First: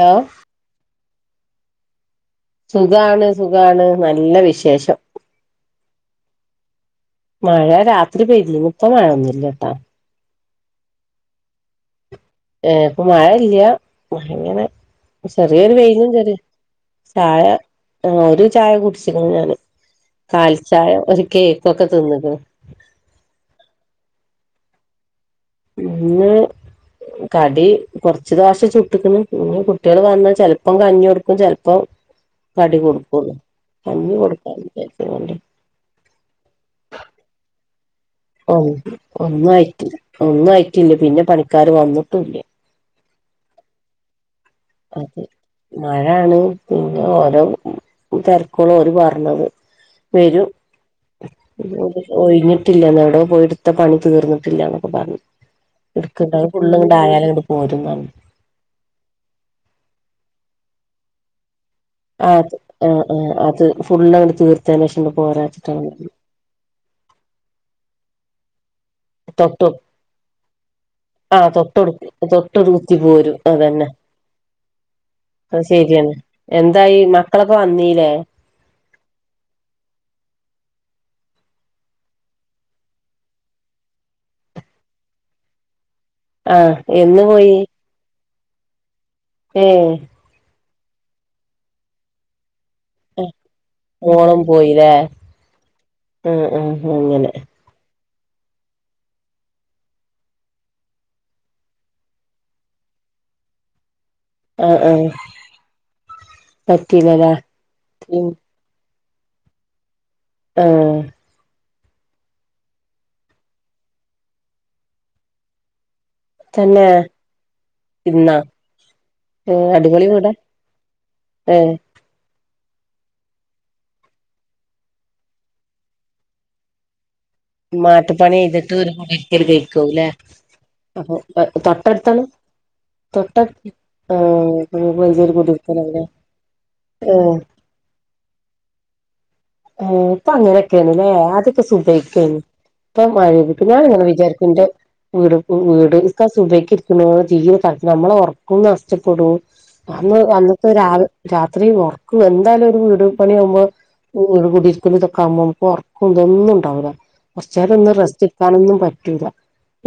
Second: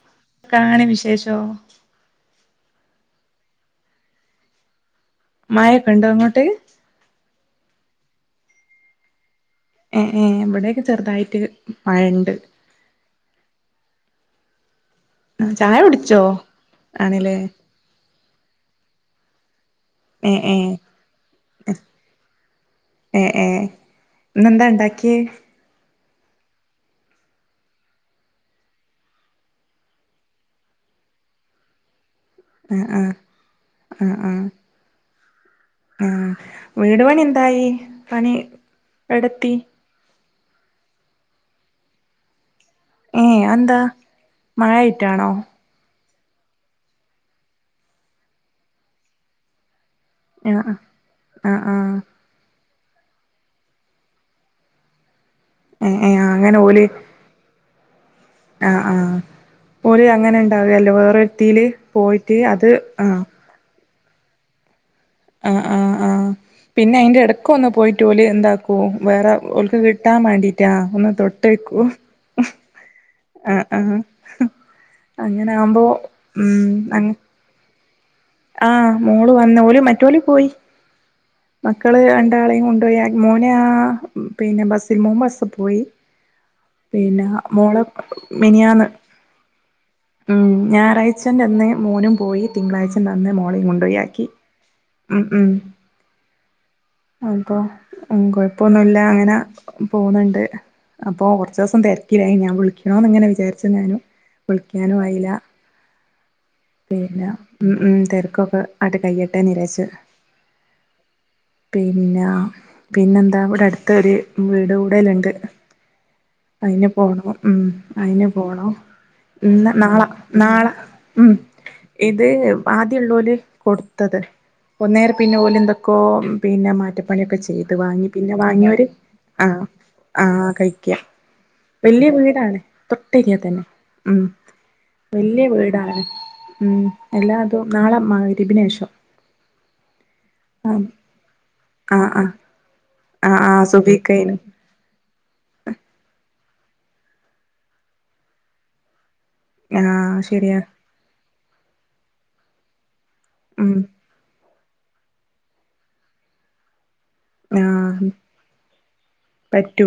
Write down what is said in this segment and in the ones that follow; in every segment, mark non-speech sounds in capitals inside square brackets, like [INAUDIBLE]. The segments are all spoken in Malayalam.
ഹലോ? കാണി വിശേഷോ? സുഖാണ് സുഖാണ് നല്ല വിശേഷം. മഴൊക്കെ ഇണ്ടോ അങ്ങോട്ട്? മഴ രാത്രി പെയ്തിന്നു ഇപ്പ മഴയൊന്നുല്ല ഏഹ് ഏഹ് ഇവെടെയെക്കെ ചെറുതായിട്ട് മഴ ണ്ട് ഏഹ് ഇപ്പ മഴയില്യാ പ്പങ്ങനെ ചെറിയൊരു ചായ വെയിലും കുടിച്ചോ ചെറി ആണ്ല്ലേ ചായ ആ ഒര് ചായ കുടിച്ച്ക്ക്‌ണ് ഞാന് ഏ ഏ കാലി ചായ ഒരു കേക്കെക്കെ തിന്ന്ക്ക്‌ണ് ഏഹ് ഏഹ് ഇന്നെന്താ ണ്ടാക്ക്യേ ഇന്ന് കടി കൊർച്ച് ദോശ ചുട്ട്ക്ക്‌ണ് പിന്നെ കുട്ട്യാള് വെന്നാ ചെൽപ്പം കഞ്ഞി കൊട്ക്കും ചെൽപ്പം കടി ആ കൊടുക്കും ആ കഞ്ഞി കൊടുക്കാ [UNINTELLIGIBLE] ആഹ് വീട് പണി എന്തായി പണി ആഹ് ഒന്നു എവിടെത്തി ആയിറ്റില്ല ഒന്നും ആയിറ്റില്ല പിന്നെ പണിക്കാര് വന്ന്ട്ടുല്ല ഏഹ് അതെന്താ അത് മഴയായിട്ടാണോ മഴാണ് പിന്നെ ഓരോ തെരെക്കൂന്ന ഓര് പർഞ്ഞത് വെരും ആ ആ ആ ഇങ്ങോട്ടേക്ക് ഒയ്ഞ്ട്ട്ല്ലന്ന് അവടെ പോയി ട്ത്ത പണി തീർന്നിട്ടില്ലാന്നൊക്കെ പർഞ് ഏ ഏ ഇട്ത്ത്ക്കാണ്ട് അങ്ങനെ ഫുള്ള്ങ്ങട്ടായാല് ഇങ്ങട്ട് പോരും ന്ന് പർഞ് ആഹ് ആഹ് ഓല് അങ്ങൻണ്ടാവല്ലോ വേറൊര്ത്തില് ആഹ് അത് ആഹ് ആഹ് അത് ഫുളളങ്ങട്ട് തീർത്തേന് ശേഷം ഇങ്ങട്ട് ആഹ് ആഹ് പോരാച്ച്ട്ടാണത് ആഹ് പിന്നെ അയ്ൻ്റെടയ്ക്കൊന്ന് പോയിട്ടോല് എന്താ പോവും വേറെ തൊട്ട് ഓൽക്ക് കിട്ടാൻ വാണ്ടിട്ടാ ഒന്ന് ആ തൊട്ടേക്കും തൊട്ടടു തൊട്ടൊരു കുത്തി പോരും ആ ആ അതന്നെ അത് ശെരിയാണ് എന്തായി മക്കളൊക്കെ വന്നീലേ ആ മോള് വന്ന് ഓല് മറ്റോല് പോയി മക്കള് രണ്ടാളേം കൊണ്ടോയി മോന പിന്നെ ബസ്സില് മോൻ ബസ്സ് പോയി ആ എന്ന് പിന്നെ പോയി മോളെ മിനിയാന്ന് ഏ ഉം ഞായറാഴ്ച്ചന്റന്ന് മോനും പോയി തിങ്കളായ്ച ച്ചന്റന്ന് മോളേം കൊണ്ടോയാക്കി ഉം ഉം അ അ അങ്ങനെ അപ്പൊ ഉം കൊഴപ്പൊന്നുല്ല അങ്ങന പോന്ന്ണ്ട് അപ്പോ കൊർച്ചുസം തെരക്കിലായി ഞാൻ വിളിക്കണോന്ന്ങ്ങനെ വിചാരിച്ചന്നേനു ആ ആ വിളിക്കാനും ആയില്ല പിന്നെ പറ്റീലല്ലേ ഉം ഉം തെര്ക്കൊക്കെ അട്ട് കയ്യെട്ടെ നിരെച്ച് ആഹ് പിന്നെ പിന്നെന്താ ഇവെടട്ത്തൊരു വീട് കൂടെല്ണ്ട് തന്നെ അയ്ന് പോണം ഉം അയ്ന് ഇന്നാ പോണം ഏഹ് ഇന്ന് നാളെ അടിപൊളി വീടാ നാളെ ഉം ഏഹ് ഇത് ആദ്യള്ളോല് കൊട്ത്തത് ഒന്നേരം പിന്നെപ്പോലെന്തെക്കോ പിന്നെ മാറ്റപ്പണിയൊക്കെ ചെയ് ചെയ്ത് വാങ്ങി പിന്നെ മാട്ടുപ്പണി ചെയ്തിട്ട് വാങ്യോര് ഒരു കുടിരിക്കല് ആ കഴിക്കാവുല്ലേ ആ കഴിക്ക അപ്പൊ വെല്യ തൊട്ടടുത്താണ് വീടാണ് തൊട്ട തൊട്ടെരിയത്തെന്നെ ഉം ആഹ് മഞ്ചേരി വെല്യ വീടാണ് കുടിരിക്കലാവുല്ലേ ഉം ഏഹ് എല്ലാതും നാളെ മഗ്രിബിനേഷം ആ പ്പങ്ങനൊക്കേണ് ലെ ആദ്യൊക്കെ ആഹ് ആഹ് സുബഹിക്കേന്നു ആഹ് ഇപ്പ ആഹ് [UNINTELLIGIBLE] ഞ ങ്ങനെ സുബഹിക്കയിന് വിചാരിക്കും ന്റെ വീട് വീട് [UNINTELLIGIBLE] സുബ്ഹിക്ക്‌ ഇരിക്ക്ണത് തീരെ താൽപര്യല്ല നമ്മളെ ഒർക്കും നഷ്ടപ്പെടൂ അന്ന് ആഹ് ശരിയാ അന്നത്തെ രാത്രി ഉറക്കും എന്തായാലും ഒരു വീട് പണിയാവുമ്പോ ഉം വീട് കുടിരിക്കുന്ന ഇതക്കെ ആുമ്പോ ഉറക്കും ഇതൊന്നും ഉണ്ടാവില്ല കുറച്ചാരം ഒന്നും ആഹ് റെസ്റ്റ് ഇക്കാനൊന്നും പറ്റൂല്ല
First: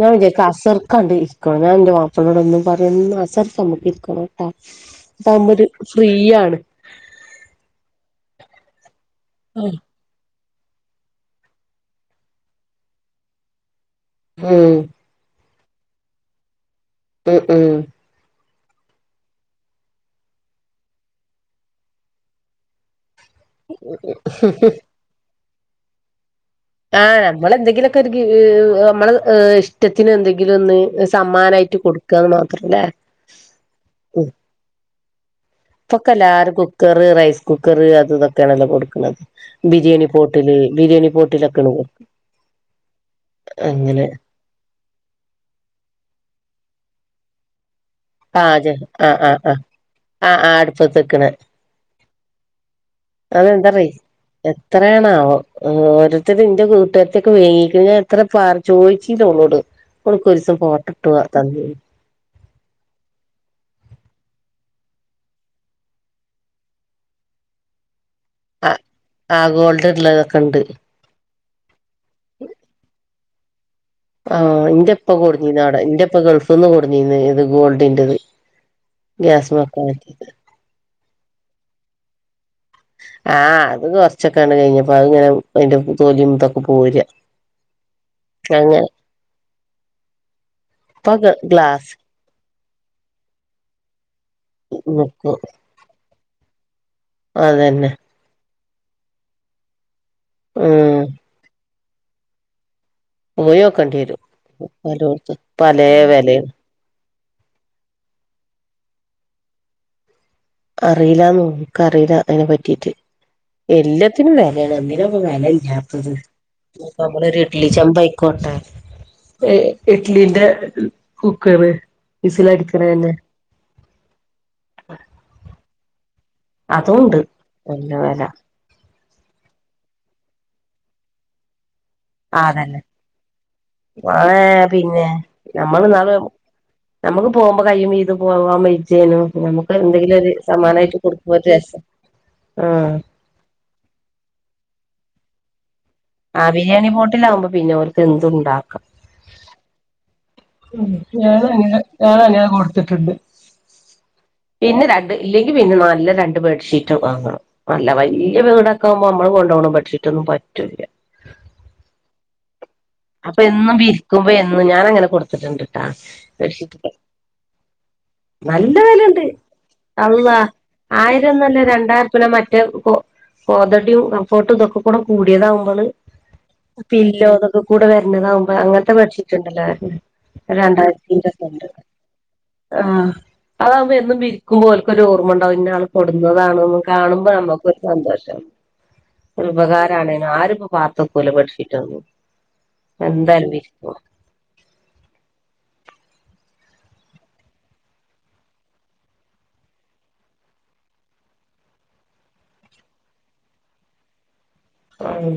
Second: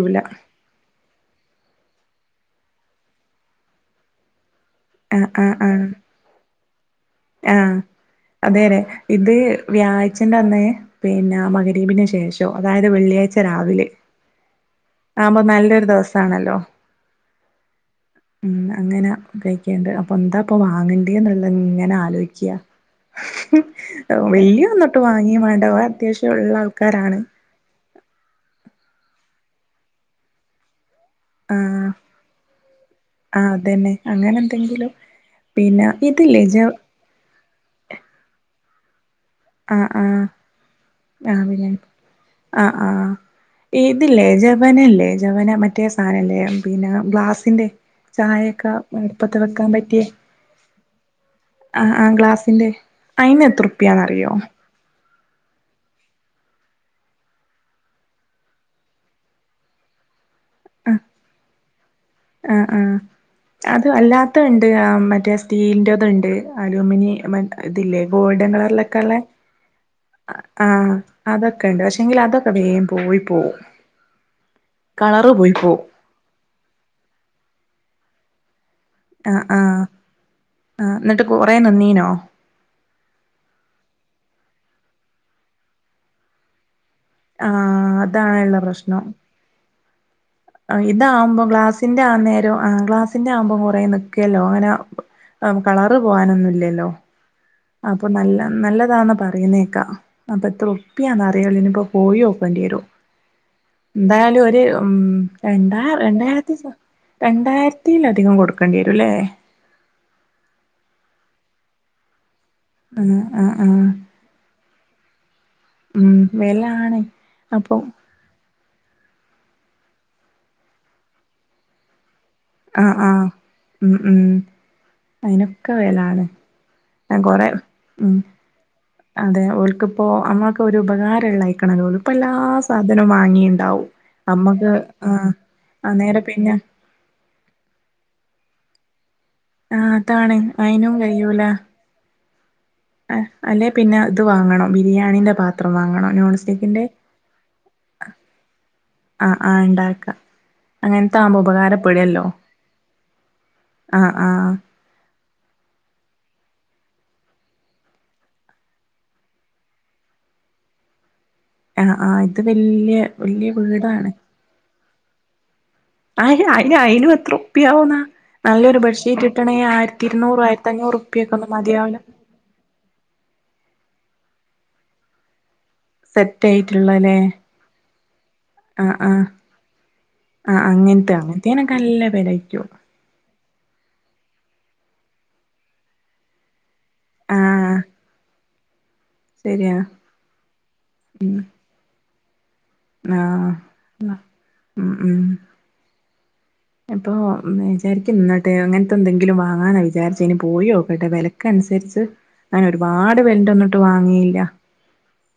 ഞാൻ വിജാരിക്കും കണ്ട ഇരിക്കണം ഞാൻ ഇന്റെ മാപ്പളനോട് ഒന്നും പറയന്ന് ആസർക്ക് നമുക്ക് ഇരിക്കണ ആഹ് അതാവ് ആഹ് പത് ആഹ് ഫ്രീയിണ്ട് ആഹ് അതെല്ലെ ഇത് ഉം വ്യ ച്ഛന്റെ അന്ന് പിന്നെ മകരീബിനന് ശേഷോ അതായത് വെള്ളിയാഴ്ച രാവിലെ ഉം ആതാവുമ്പോ നല്ലൊരു ദിവസആണല്ലോ ഉം ഉം ഉ അങ്ങനെ കഴിക്കണ്ട് അപ്പൊ എന്താ ഇപ്പൊ വാങ്ങേണ്ടി എന്നല്ലത് ഇങ്ങനെ വലിയന്നൊട്ട് വാങ്ങിയ വേണ്ട അത്യാവശ്യം ഉള്ള ആ ആൾക്കാരാണ് നമ്മളെന്തെങ്കിലുമൊക്കെ ഒരു നമ്മളെ ഇഷ്ടത്തിനന് എന്തെങ്കിലും ഒന്ന് സമ്മാനായിട്ട് ആഹ് കൊടുക്കുകന്ന് മാത്രംല്ലേ ആഹ് അതന്നെ അങ്ങനെ എന്തെങ്കിലും പിന്നെ ഇപ്പൊക്കെ ഇത് ല്ലെ എല്ലാരും കുക്കറ് റൈസ് കുക്കറ് അത് ഇതൊക്കെയാണല്ലോ കൊടുക്കണുന്നത് ആഹ് ബിരിയാണി ആഹ് പോട്ടില് ബിരിയാണി ആഹ് പോട്ടിലൊക്കെ ബിരിയാണി ആഹ് ആഹ് ഇതില്ലേ ജ വന ജവനല്ലേ ജവന മറ്റേ സാധനല്ലേ പിന്നെ ഗ്ലാസിന്റെ ചായയൊക്കെ പാചക ആഹ് ആഹ് എടുപ്പത്തെ ആഹ് വെക്കാൻ പറ്റിയ ആഹ് ആഹ് അടുപ്പത്ത് വെക്കണെ ആഹ് ആ ഗ്ലാസിന്റെ അയിന് എതൃുപ്പിയാന്ന്റിയോ എത്രയാണവോ ഓരോര്ത്തര് എന്റെ കൂട്ടുകാരത്തൊക്കെ വേങ്ങിക്ക ഞാൻ എത്ര പാർ ചോദിച്ചില്ലള്ളോട് ഒള്ൻക്കൊരിസം ഫോട്ടോ ആഹ് ഇട്ട് തന്നീന്നു ആഹ് ആഹ് അത് അല്ലാത്ത ഉണ്ട് മറ്റേ സ്റ്റീലിന്റെതുണ്ട് അലൂമിനി ഇതില്ലേ ഗോൾഡൻ ആഹ് കളറിലൊക്കെ ഇള്ളെ ആഹ് ഗോൾഡുലത്ത് ആഹ് അതൊക്കെ ഉണ്ട് പക്ഷെങ്കിൽ അതൊക്കെ വേം പോയി പോവും ആഹ് ഇന്റെപ്പ കളറ് പോയി കൊടഞ്ഞീന്നാടാ പോവും ഇന്റെപ്പ ഗൾഫ് നിന്ന് കൊടന്നീന്ന് ഇത് ഗോൾഡിൻറത് ആഹ് ആഹ് ആ എന്നിട്ട് കുറേ നിന്നിനോ ആഹ് അത് കൊറച്ചൊക്കെയാണ് കഴിഞ്ഞപ്പോ അത് ഇങ്ങനെ അതിന്റെ തോലിയ ഇതൊക്കെ പോര്യ ആഹ് അതാണ് ഇള്ള പ്രശ്നം ഇപ്പൊ ഇതാവുമ്പോ ഗ്ലാസ് ഗ്ലാസ്സിന്റെ ആന്നേരം ആഹ് ഗ്ലാസിന്റെ ആകുമ്പോം കുറേ നിൽക്കയല്ലോ അങ്ങനെ നിക്കും കളറ് പോകാനൊന്നുമല്ലല്ലോ അതന്നെ അ നല്ല നല്ലതാണെന്ന് പറയുന്നേക്കാ അപ്പൊ എത്ര ഉം ഉറപ്പിയാ ഇതേനി ഇപ്പോ പോ യോക്കേണ്ടി വരോ പോയോക്കേണ്ടി വരും എന്തായാലും ഒരു ഉ പലോട്ത്തും പലേ രണ്ടായി വെലേണ് രണ്ടായിരത്തി സം രണ്ടായിരത്തിയിലധികം കൊടുക്കേണ്ടി വരും അല്ലേ അറിയില്ലന്ന് നോക്ക അറിയില്ല അതിനെ പറ്റീട്ട് ആഹ് ആഹ് ആഹ് എല്ലാത്തിനും വിലയാണ് എയ് നാപ്പം വെല ഇല്ലാതെ ഞാപ്പൊരു ഉം വെലാണ് നമ്മളൊ ഒരു ഇഡ്ലി അപ്പൊ ചെമ്പ് കോട്ട ഇഡ്ലിന്റെ കുക്കറ് വിസ് ല് വരുന്നേ ആഹ് ആഹ് ഉം ഉം അതിനൊക്കെ വെലാണ് ഞാൻ അതുണ്ട് കൊറെ നല്ല ഉ വെല അതെ ഓൽക്കുപ്പോ അമ്മക്ക് ഒരു ഉപകാരള്ള അയക്കണല്ലോ ഇപ്പ എല്ലാ ആ അതന്നെ സാധനവും വാങ്ങിണ്ടാവും നാളെ അമ്മക്ക് പിന്നെ നമ്മള് ആ നാള് നേരെ പിന്നെ നമുക്ക് പോകുമ്പോ കയ്യും വീതെ പോവാൻ വേച്ചേനു നമുക്ക് ആഹ് എന്തെങ്കിലും ഒരു അതാണ് അയിനും സമ്മാനയിട്ട് കൊടുക്കുമ ഒരു രസം ആ ആ അല്ലേ പിന്നെ ഇത് വാങ്ങണം ബിരിയാണീൻ്റെ പാത്രം വാങ്ങണം നോൺ ആ സ്റ്റിക്കിന്റെ ബിരിയാണി പോട്ടിലാവുമ്പോ പിന്നെ ഓൽക്ക് എന്തു ഇണ്ടാക്കാം ആഹ ആഹ ഇണ്ടാക്കാം ഉ ഞൻ അങ്ങനെ ഞാൻ അങ്ങനെ കൊടുത്തിട്ടുണ്ട് ആഹ് ആഹ് പിന്നെ രണ്ട് ഇല്ലെങ്കിൽ പിന്നെ നല്ല രണ്ട് ബെഡ്ഷീറ്റക്കെ വാങ്ങണം നല്ല വലിയ വീടാക്കാവുമ്പോ നമ്മള് കൊണ്ടോന്ന ബെഡ്ഷീറ്റ് ഒന്നും പറ്റൂല്ല ആഹ ആഹ ഇത് വല്യ അപ്പൊ വല്യ എന്നും വീടാണ് വിരിക്കുമ്പോ എന്നും ഞാൻ അങ്ങനെ കൊടുത്തിട്ടുണ്ട് ട്ടാ ആ അയി ബെഡ്ഷീറ്റൊക്കെ അയിനും എത്രരുപായ ആവുന്നാ നല്ല നല്ലൊരു വിലയുണ്ട് ബെഡ്ഷീറ്റ് കിട്ടണെങ്കിൽ ആയിരത്തി അള്ളാ ഇരുന്നൂറ് ആയിരത്തി അഞ്ഞൂറ്റുപ്പിയൊക്ക ഒന്ന് ആയിരംന്നല്ല മതിയാവൂല രണ്ടായിരം റുപ്യന മറ്റേ കോ കോതടിയും കംഫോർട്ടും ഇതൊക്കെ കൂടിയതാകുമ്പോള് സെറ്റ് ആയിട്ടുള്ളല്ലേ പില്ലോ അതൊക്കെ കൂടെ വരണതാകുമ്പോ അങ്ങനത്തെ ആഹ് ആഹ് ബെഡ്ഷീറ്റ് ഉണ്ടല്ലോ അഹ് ആഹ് അങ്ങനത്തെ രണ്ടായിരത്തിന്റെ ഒക്കെണ്ട്‌ അങ്ങനത്തേനൊക്കെ നല്ല വെലയായിരിക്കും ആഹ അതാകുമ്പോ എന്നും വിരിക്കുമ്പോ ഒല്ക്കൊ ഒരു ഓർമ്മ ഇണ്ടാവകും ഇന്ന ആൾ കൊടുന്നതാണ കാണുമ്പോ നമുക്കൊരു ആഹ് സന്തോഷം ഒരു ശരിയാ ഉപകാരണെന്നും ആരുംപ്പോ പാത്തക്കുല ബാഡ്ഷീറ്റൊന്നും ന്നഹ ന്ന ഉ ഉ ഇപ്പൊ വിചാരിക്കും നിന്നിട്ട് അങ്ങനത്തെ എന്തെങ്കിലും വാങ്ങാാന വിചാരിച്ച ഇന് പോയോക്കട്ടെ വിലക്ക അനുസരിച്ച് ഞാൻ ഒരുപാട് വെല്ലെന്റോണിറ്റും ന്നും വാങ്ങിയില്ല ആഹ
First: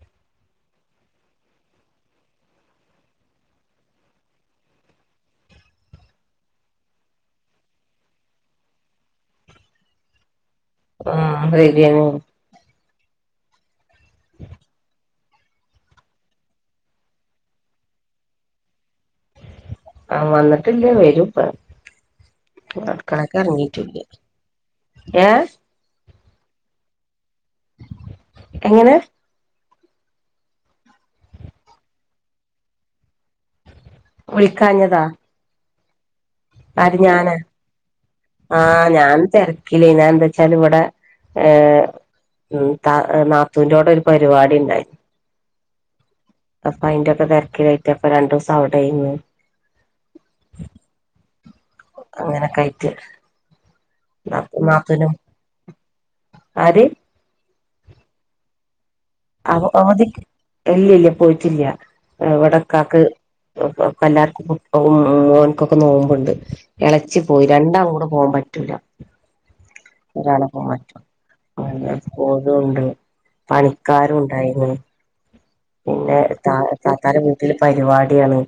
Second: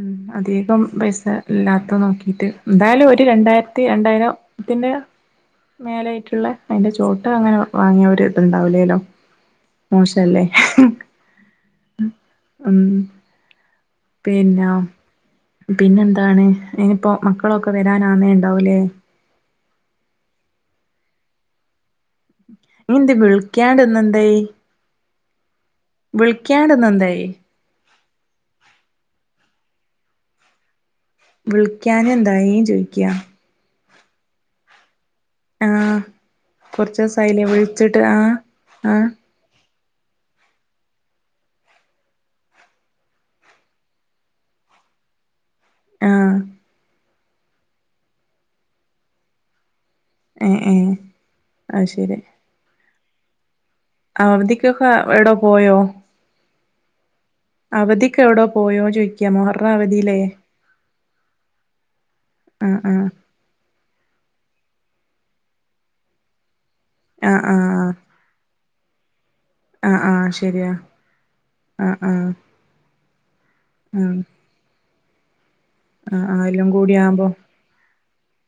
ഉ അധികം പൈസ ഇല്ലാത്ത നോക്കിട്ട് എന്തായാലും ഒരു രണ്ടായിരത്തി രണ്ടായിരം പിന്നെയ മേല ആട്ടുള്ള അയിന്റെ ചോട്ട് അങ്ങനെ വാങ്ങിയവര് ഇത്ണ്ടാവില്ലേല്ലോ മോശല്ലേ ഹ് ആഹ ശരിയാന്നെന്ന് ഉം പിന്നെ പിന്നെന്താണ് ഇനിയിപ്പോ മക്കളൊക്കെ വരാനാന്നേ ഉണ്ടാവൂലേ ആഹ വന്നിട്ടില്ല വരുംപ്പ ഇ എന്ത് വിളിക്കാണ്ട്ന്ന എന്തേ ഏഹ വിളിക്കാണ്ടന്ന എന്തായി എങ്ങനെ വിളിക്കാന എന്തായി ചോദിക്കാ വിളിക്കാഞ്ഞതാ ആഹ കുറച്ച ദിവസമായില്ലേ വിളിച്ചിട്ട് ആ ആഹ ഞാൻ തിരക്കില്ലേന്നു ഞാൻ എന്താ വച്ചാൽ ഇവിടെ ഏ [UNINTELLIGIBLE] നാത്തൂന്റോടെ ഒരു പരിപാടി ഇണ്ടായി ആഹ അപ്പൊ അതിന്റെക്കെ തിരക്കിലായിട്ട് അപ്പൊ രണ്ടു ദിവസം അവിടെ ഇന്ന് ഏ ഏ അങ്ങനെക്കേ ആയിട്ട് അവധിക്കൊക്കെ നാത്തൂനും എവിടോ പോയോ ആര് അവധിക്കെവടോ പോയോ ചോയി? അവ അവധിക് ഇല്ല ല്ല്യ പോയിട്ടില്ല ആഹ് ഇവടക്കാക്ക്. ആഹ് എല്ലാർക്കും മൊ മോൻ കൊക്കെ നോമ്പുണ്ട്. എളച്ചി ആഹ് പോയി രണ്ടാം ആഹ് കൂടെ പോകാൻ പറ്റൂല. ആഹ് ആഹ് ഒരാള പോവം ശരിയാ പറ്റു അപ്പൊ പിന്നെ ആഹ് ആഹ് ഓലും ണ്ട് പണിക്കാരും ആഹ് ണ്ടായിരുന്നു. പിന്നെ ആഹ് ആഹ് ത എല്ലാം കൂടി താത്താരെ ആവുമ്പോ വീട്ടിൽ പരിപാടിയാണ്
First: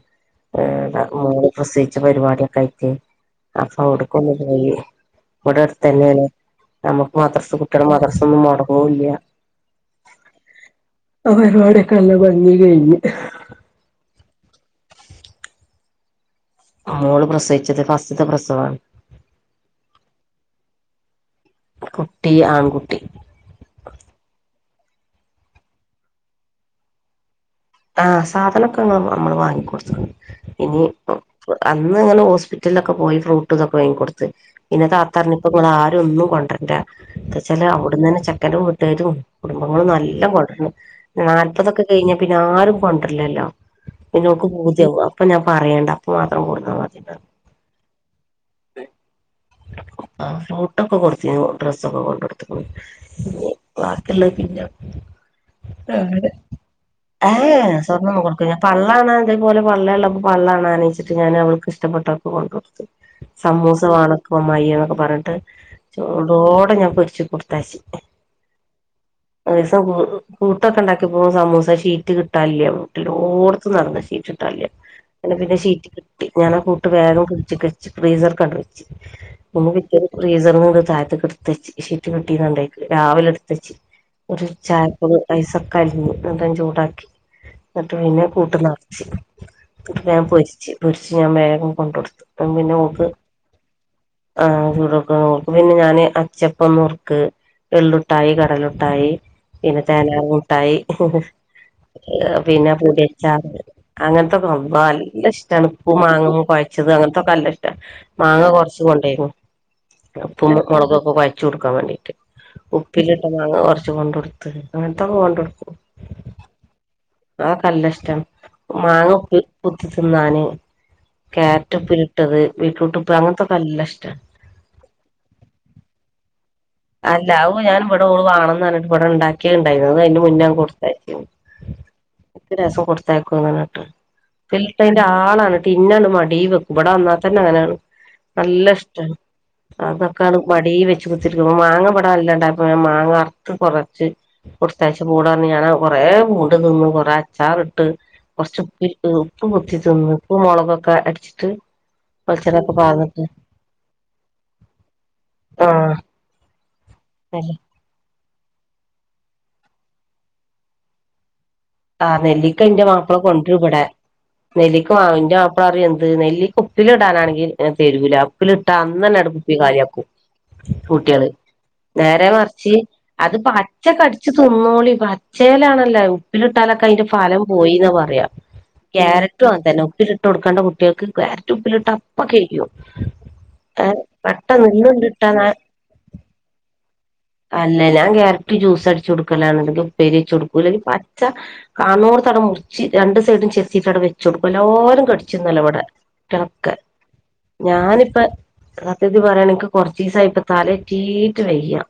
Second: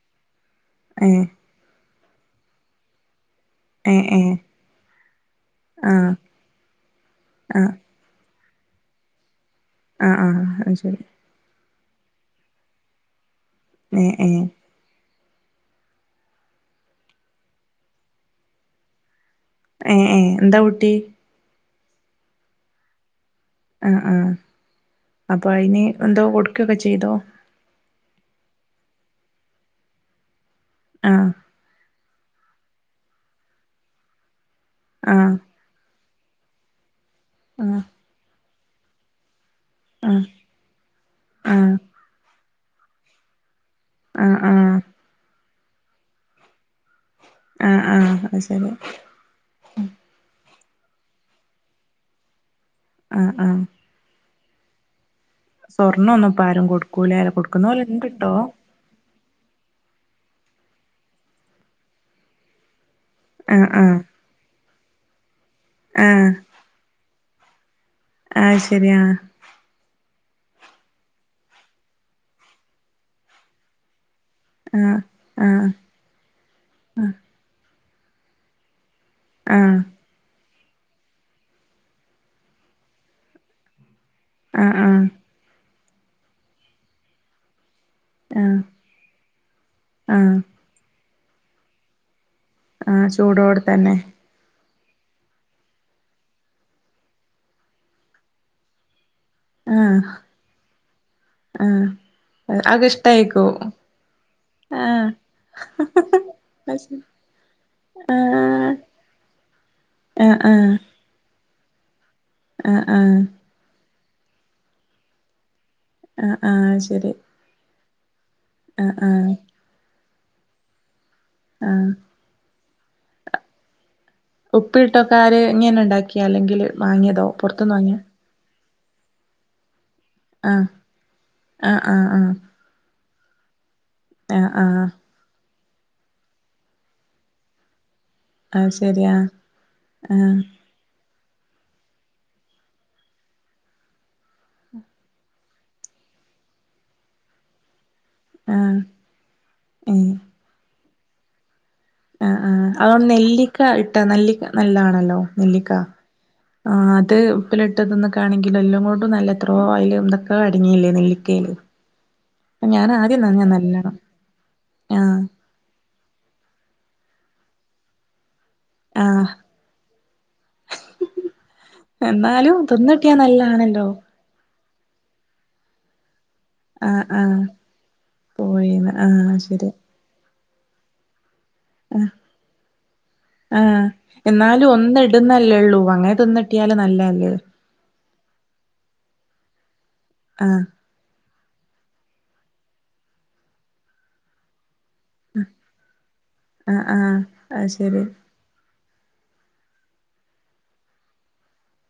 ഏ ന്ത ഏഹ് മോള് പ്രസവിച്ച പരിപാടിയൊക്കെ ആയിട്ടെയ് അപ്പൊ ഏഹ് അവിടുക്കൊന്ന് ഏഹ് പോയി ആഹ് ഇവിടെടുത്തന്നെണ്. നമുക്ക് മദർസ് ആഹ് കുട്ടെളെ മദ്രസൊന്നും മൊടങ്ങൂല്ല ആഹ് ആഹ് അത് ശരി അപരിപാടിയോക്കെല്ല ഭംഗില് കഴിഞ്ഞ് ഏ ഏ മോള് പ്രസവിച്ചത് ഫസ്റ്റ്ത്ത പ്രസവാണ്. ഏ ഏ എന്താ കുട്ടി കുട്ടി ആൺകുട്ടി ആ ആ അപ്പോ അയിന് എന്തോ കൊടുക്കക്കെ ചെയ്തോ? ആഹ് സാധനൊക്ക മ്മള് വാങ്ങി ക്കൊടുത്ത്ക്ക്ണ് ഇനി ആഹ് അന്ന് ങ്ങനെ ഹോസ്പിറ്റലിലൊക്കെ പോയി ഫ്രൂട്ട് തൊക്കെ വാങ്ങി കൊടുത്ത്. പിന്നെ ആഹ് താത്താറിഞ്ഞു ഇപ്പം ങ്ങളാരും ഒന്നും കൊണ്ട്രണ്ട ന്ത ച്ചാല് ആഹ് അവിടന്നന്നെ ചെക്കനും വീട്ടേരും കുടുംബങ്ങള് നല്ല ആഹ് കൊണ്ട്രണ്. ആഹ് നാല്പതൊക്കെ കെയിഞ്ഞാ പിന്നെ ആരും കൊണ്ട്രലില്ല. ആഹ് പിന്നോൾക്ക് ആഹ് പൂതിയാവും അപ്പൊ ഞാൻ പറയണ്ട അപ്പൊ മാത്രം കൊടുന്നാൽ മതി ആ ആഹ് അത് ശരി ആ ഫ്രൂട്ടൊക്കെ കൊടുത്തിനു ഡ്രസ്സൊക്കെ കൊണ്ടടുത്തുകുണു ആ ആ ഇള്ളത് തിഞ്ഞാ സ്വർണ്ണം ഒന്നും പ്പാരും കൊടുക്കൂലാലോ ഏഹ് കൊടുക്കുന്നോല്ണ്ട് സ്വർണ്ണം ഒന്നും ട്ടോ? കൊടുക്കൂല പള്ളാണാൻ തേപോലെ പള്ളേല് ള്ളപ്പോ പള്ളാണാന്ച്ചിട്ട് ഞാനവൾക്ക് ഇഷ്ടപ്പെട്ടൊെ കൊണ്ടു കൊടുത്തു - ആഹ് സമൂസ ആഹ് വാണക്ക മ്മായേന്നൊക്കെ പറഞ്ഞിട്ട് ആഹ് ചൂടോടെ ഞാൻ പൊരിച്ച് കൊടുത്തായച്ച്. ആഹ് ശരിയാണ് ഒരീസം കൂട്ടൊക്കെ ണ്ടാക്കി പോകും സമൂസക്കെ ഷീറ്റ് കിട്ടാല്ല്യ വീട്ടിലോ ഓടത്ത് നടന്ന് ഷീറ്റ് കിട്ടാല്ല്യ. ആഹ് അങ്ങനെ പിന്നെ ആഹ് ഷീറ്റ് ക ഞാന ആ കൂട്ട് വേഗം കുടിച്ച കഴിച്ച് ഫ്രീസർ കൻങ്ങട് വെച്ച് ഒന്ന് ആഹ് ഫ്രീസറിന്ന്ങ്ങട്ട് തായത്തക്ക് ട്ത്ത്ച്ച് ഷീറ്റ് കിട്ടിന്നണ്ടയ്ക്ക് രാവിലെ എടുത്തച്ച് ഒരു ച ആഹ് ആഹ് ഐസൊക്ക അലിഞ്ഞു ന്നട്ടാണ്ട് ചൂടാക്കി ന്നിട്ട് പിന്നെ ആഹ് കൂട്ട് നിറച്ച് ഇട്ട് ഞാൻ ആഹ് പൊരിച്ച്. പൊരിച്ച് ഞാൻ വേഗം കൊണ്ടോടുത്തു. അ പിന്നെ ഓക്ക് ആഹ് ചൂടോടെ തന്നെ ആഹ് ചൂടൊക്കെ ഓൾക്ക് പിന്നെ ഞാന് അച്ചപ്പ മുറുക്ക് എള്ളുട്ടായി കടലുട്ടായി പിന്നെ ആഹ് തേനാ മുട്ടായി ആഹ് പിന്നെ അതൊക്കെ പുളിച്ചാറ് ഇഷ്ടായിക്കും അങ്ങനത്തൊക്കെ ള്ളാ ആഹ് നല്ല ഇഷ്ടാണ് പൂ മാങ്ങ അത് കൊയച്ചത് ശരി അങ്ങനത്തൊക്കെ അല്ല ഇഷ്ട. മാങ്ങ ആഹ് കൊറച്ച് കൊണ്ടെയ്ന്നു ആഹ് പ്പും ആഹ് മുളകൊക്കെ കൊയ കൊയചചൊടുക്കാൻ വേണ്ടിട്ട്. ആഹ് ആഹ് ഉപ്പിലിട്ട മാങ്ങാ കൊറച്ച് കൊണ്ടടുത്ത് അങ്ങനത്തൊക്കെ കൊണ്ടടുക്കും. ആ ആഹ ശരി ആ കല്ലഷ്ട്ടാണ് ആഹ് മാങ്ങ ആഹ് ഉപ്പിലിട്ട് കുത്തി ത്തിന്നാന്. കേരറ്റ് ആഹ് ഉപ്പിലിട്ടത് വീറ്റ്റൂട്ട് പ്പാങ്ങ അങ്ങനത്തൊക്കല്ലാഷ്ടാണ്. ഉപ്പിലിട്ടൊക്കാര് ഇങ്ങനെ ണ്ടാക്ക ക്കെ അല്ലെങ്കില് [UNINTELLIGIBLE] അല്ല അ പുറത്തുന്ന് ഞൻ വാങ്ങിയ ഇവടെ ഓള് വാണന്നറഞ്ഞിട്ട് വടെ ണ്ടാക്കി ക്കണ്ടായിന് അത് അയിന്റെ മുന്നേ ആഹ് കൊടുത്തയച്ച്. ആഹ് ആഹ് ആഹ് ഒരസം കൊടുത്തയക്കുംന്ന്ട്ട് ആഹ് ആഹ് ഫിൾടെന്റെ ആളാണ് തിന്നാണ് മടി വെക്കും. ഇവിടെ വന്നാ തന്നെ അങ്ങനെയാണ്. നല്ല അത് ഇഷ്ട്ടാണ് ശരിയാ ആഹ് അതൊക്കാണ് മടി വെച്ച്കു മാങ്ങ ഇബിടെ അല്ലാണ്ട അപ്പ മാങ്ങ അറുത്ത് കുറച്ച് കൊടുത്തയച്ച് പൂടഞ്ഞെയാണ് കൊറെ പൂണ്ട് തിന്നു കൊറേ അച്ചാറിട്ട് കുറച്ച് ആഹ് ഉപ്പിലിട്ട് ഉപ്പ് പുത്തി തിന്ന് ഏഹ് ഉപ്പ് മുളകൊക്കെ അടിച്ചിട്ട് ആ ആ വെളിച്ചെണ്ണൊക്കെ അതുകൊണ്ട് പാർന്നിട്ട് നെല്ലിക്ക ഇട്ടത് നെല്ലിക്ക നല്ലതാണല്ലോ നെല്ലിക്ക ആഹ് ആ ഇത് നല്ല ഉപ്പിലി ഇട്ടത് തിന്നെ കാണെങ്കിൽ എല്ലാം കൊണ്ടും നല്ല എത്രയേ അതില്എന്തൊക്കെ അടങ്ങിയില്ലേ നെല്ലിക്കയില്. ആ നെല്ലിക്ക എന്റെ ഞാൻ മാപ്പിള ആദ്യം നനഞ്ഞ കൊണ്ടറും ഇവിടെ. നല്ലോണം നെല്ലിക്ക മാ ആഹ് എന്റെ അപ്പറിയ എന്ത് നെല്ലിക്ക ഉപ്പിലിടാ നാണെങ്കിൽ തരൂല. ഉപ്പിലിട്ടാ അന്ന് തന്നെ അങ്ങട് ആഹ് കുപ്പി കാലിയാക്കും. കുട്ടികള് നേരെ എന്നാലും മറിച്ച് തിന്നിട്ടിയാ അത് നല്ലാണല്ലോ പച്ചക്ക് അടി ച്ച് തന്നോളി പച്ചേലാണല്ലോ ഉപ്പിലിട്ടാലൊക്കെ ആഹ് അതിന്റെ ആഹ് ഫലം പോയിന്നാപറയാ. പോയിന്ന് ആഹ് ക്യാരറ്റു അങ്ങനെ ശരി തന്നെ ഉപ്പി ഇട്ട് കൊടുക്കേണ്ട കുട്ടികൾക്ക് ക്യാരറ്റ് ആഹ് ഉപ്പിലിട്ടാഅപ്പം കഴിയും. ആഹ് എന്നാലും നാളെ ഒന്നിടുന്നല്ലേള്ളൂ അങ്ങനെ തിന്നുകിട്ടിയാനല്ലതല്ലേ. അല്ല ഞാൻ ക്യാരറ്റ് ജ്യൂസ് അടിച്ച് കൊടുക്കലാണ്. ഉപ്പേരി വെച്ചു കൊടുക്കും. ആഹ് അല്ല [UNINTELLIGIBLE] കാണേനോട്ത്തു മുറിച് രണ്ടു സൈടും ചേട്ടീട്ട് വെച്ചയ്ഡ്ക്കും എല്ലാരും കട് [UNINTELLIGIBLE] കുട്ട്യാളൊക്കെ ആഹ് ആഹ് അത് ശരി ഞാനിപ്പോ സത്യത്തിൽ പറയാണെങ്കി എനിക്ക് കുറചീസായിട്ട് തല ഇറ്റീയിട്ട് വയ്യാ.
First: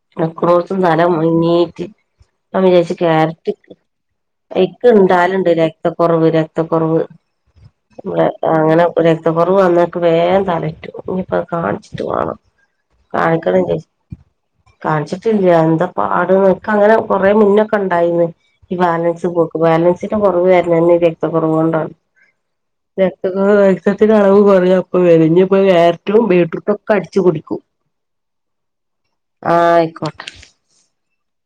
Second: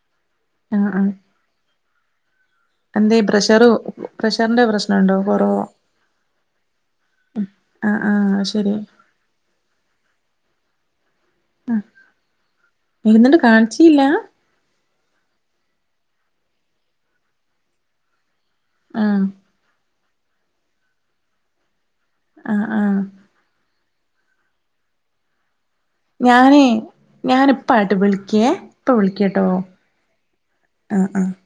[UNINTELLIGIBLE] നിക്കന്നോടട്ടും ആഹ് തല ആഹ് എന്തേ പ്രഷർ [UNINTELLIGIBLE] പ്രഷറിന്റെ ഇക്ക് പ്രശ്നണ്ടോ ഇണ്ടാലുണ്ട് കൊറവോ രക്തക്കുറവ് രക്തക്കുറവ്. അ ആ ആഹ് ശരി. രക്തക്കുറവ് വന്നൊക്കെ വേഗം തല ചുറ്റും ഇനിയിപ്പം അത് കാണിച്ചിട്ട് വേണം എന്നിട്ട് കാണിക്കണം വി കാണിച്ചില്ല കാണിച്ചിട്ടില്ല എന്താ പാട നിക്ക് അങ്ങനെ കൊറേ മുന്നൊക്കെ ഉണ്ടായിന്ന് ഈ ആഹ് ബാലൻസ് പോ ബാലൻസിന്റെ കുറവ് വരുന്നതന്നെ രക്ത കുറവ് കൊണ്ടാണ്. ആ ആഹ് [UNINTELLIGIBLE] ഞാനേ ഒക്കെ അടിച്ചു കുടിക്കും ഞാനിപ്പാ അങ്ങട്ട് വിളിക്കേ ഇപ്പ വിളിക്കട്ടോ. ആഹ് ആയിക്കോട്ടെ ആ ആ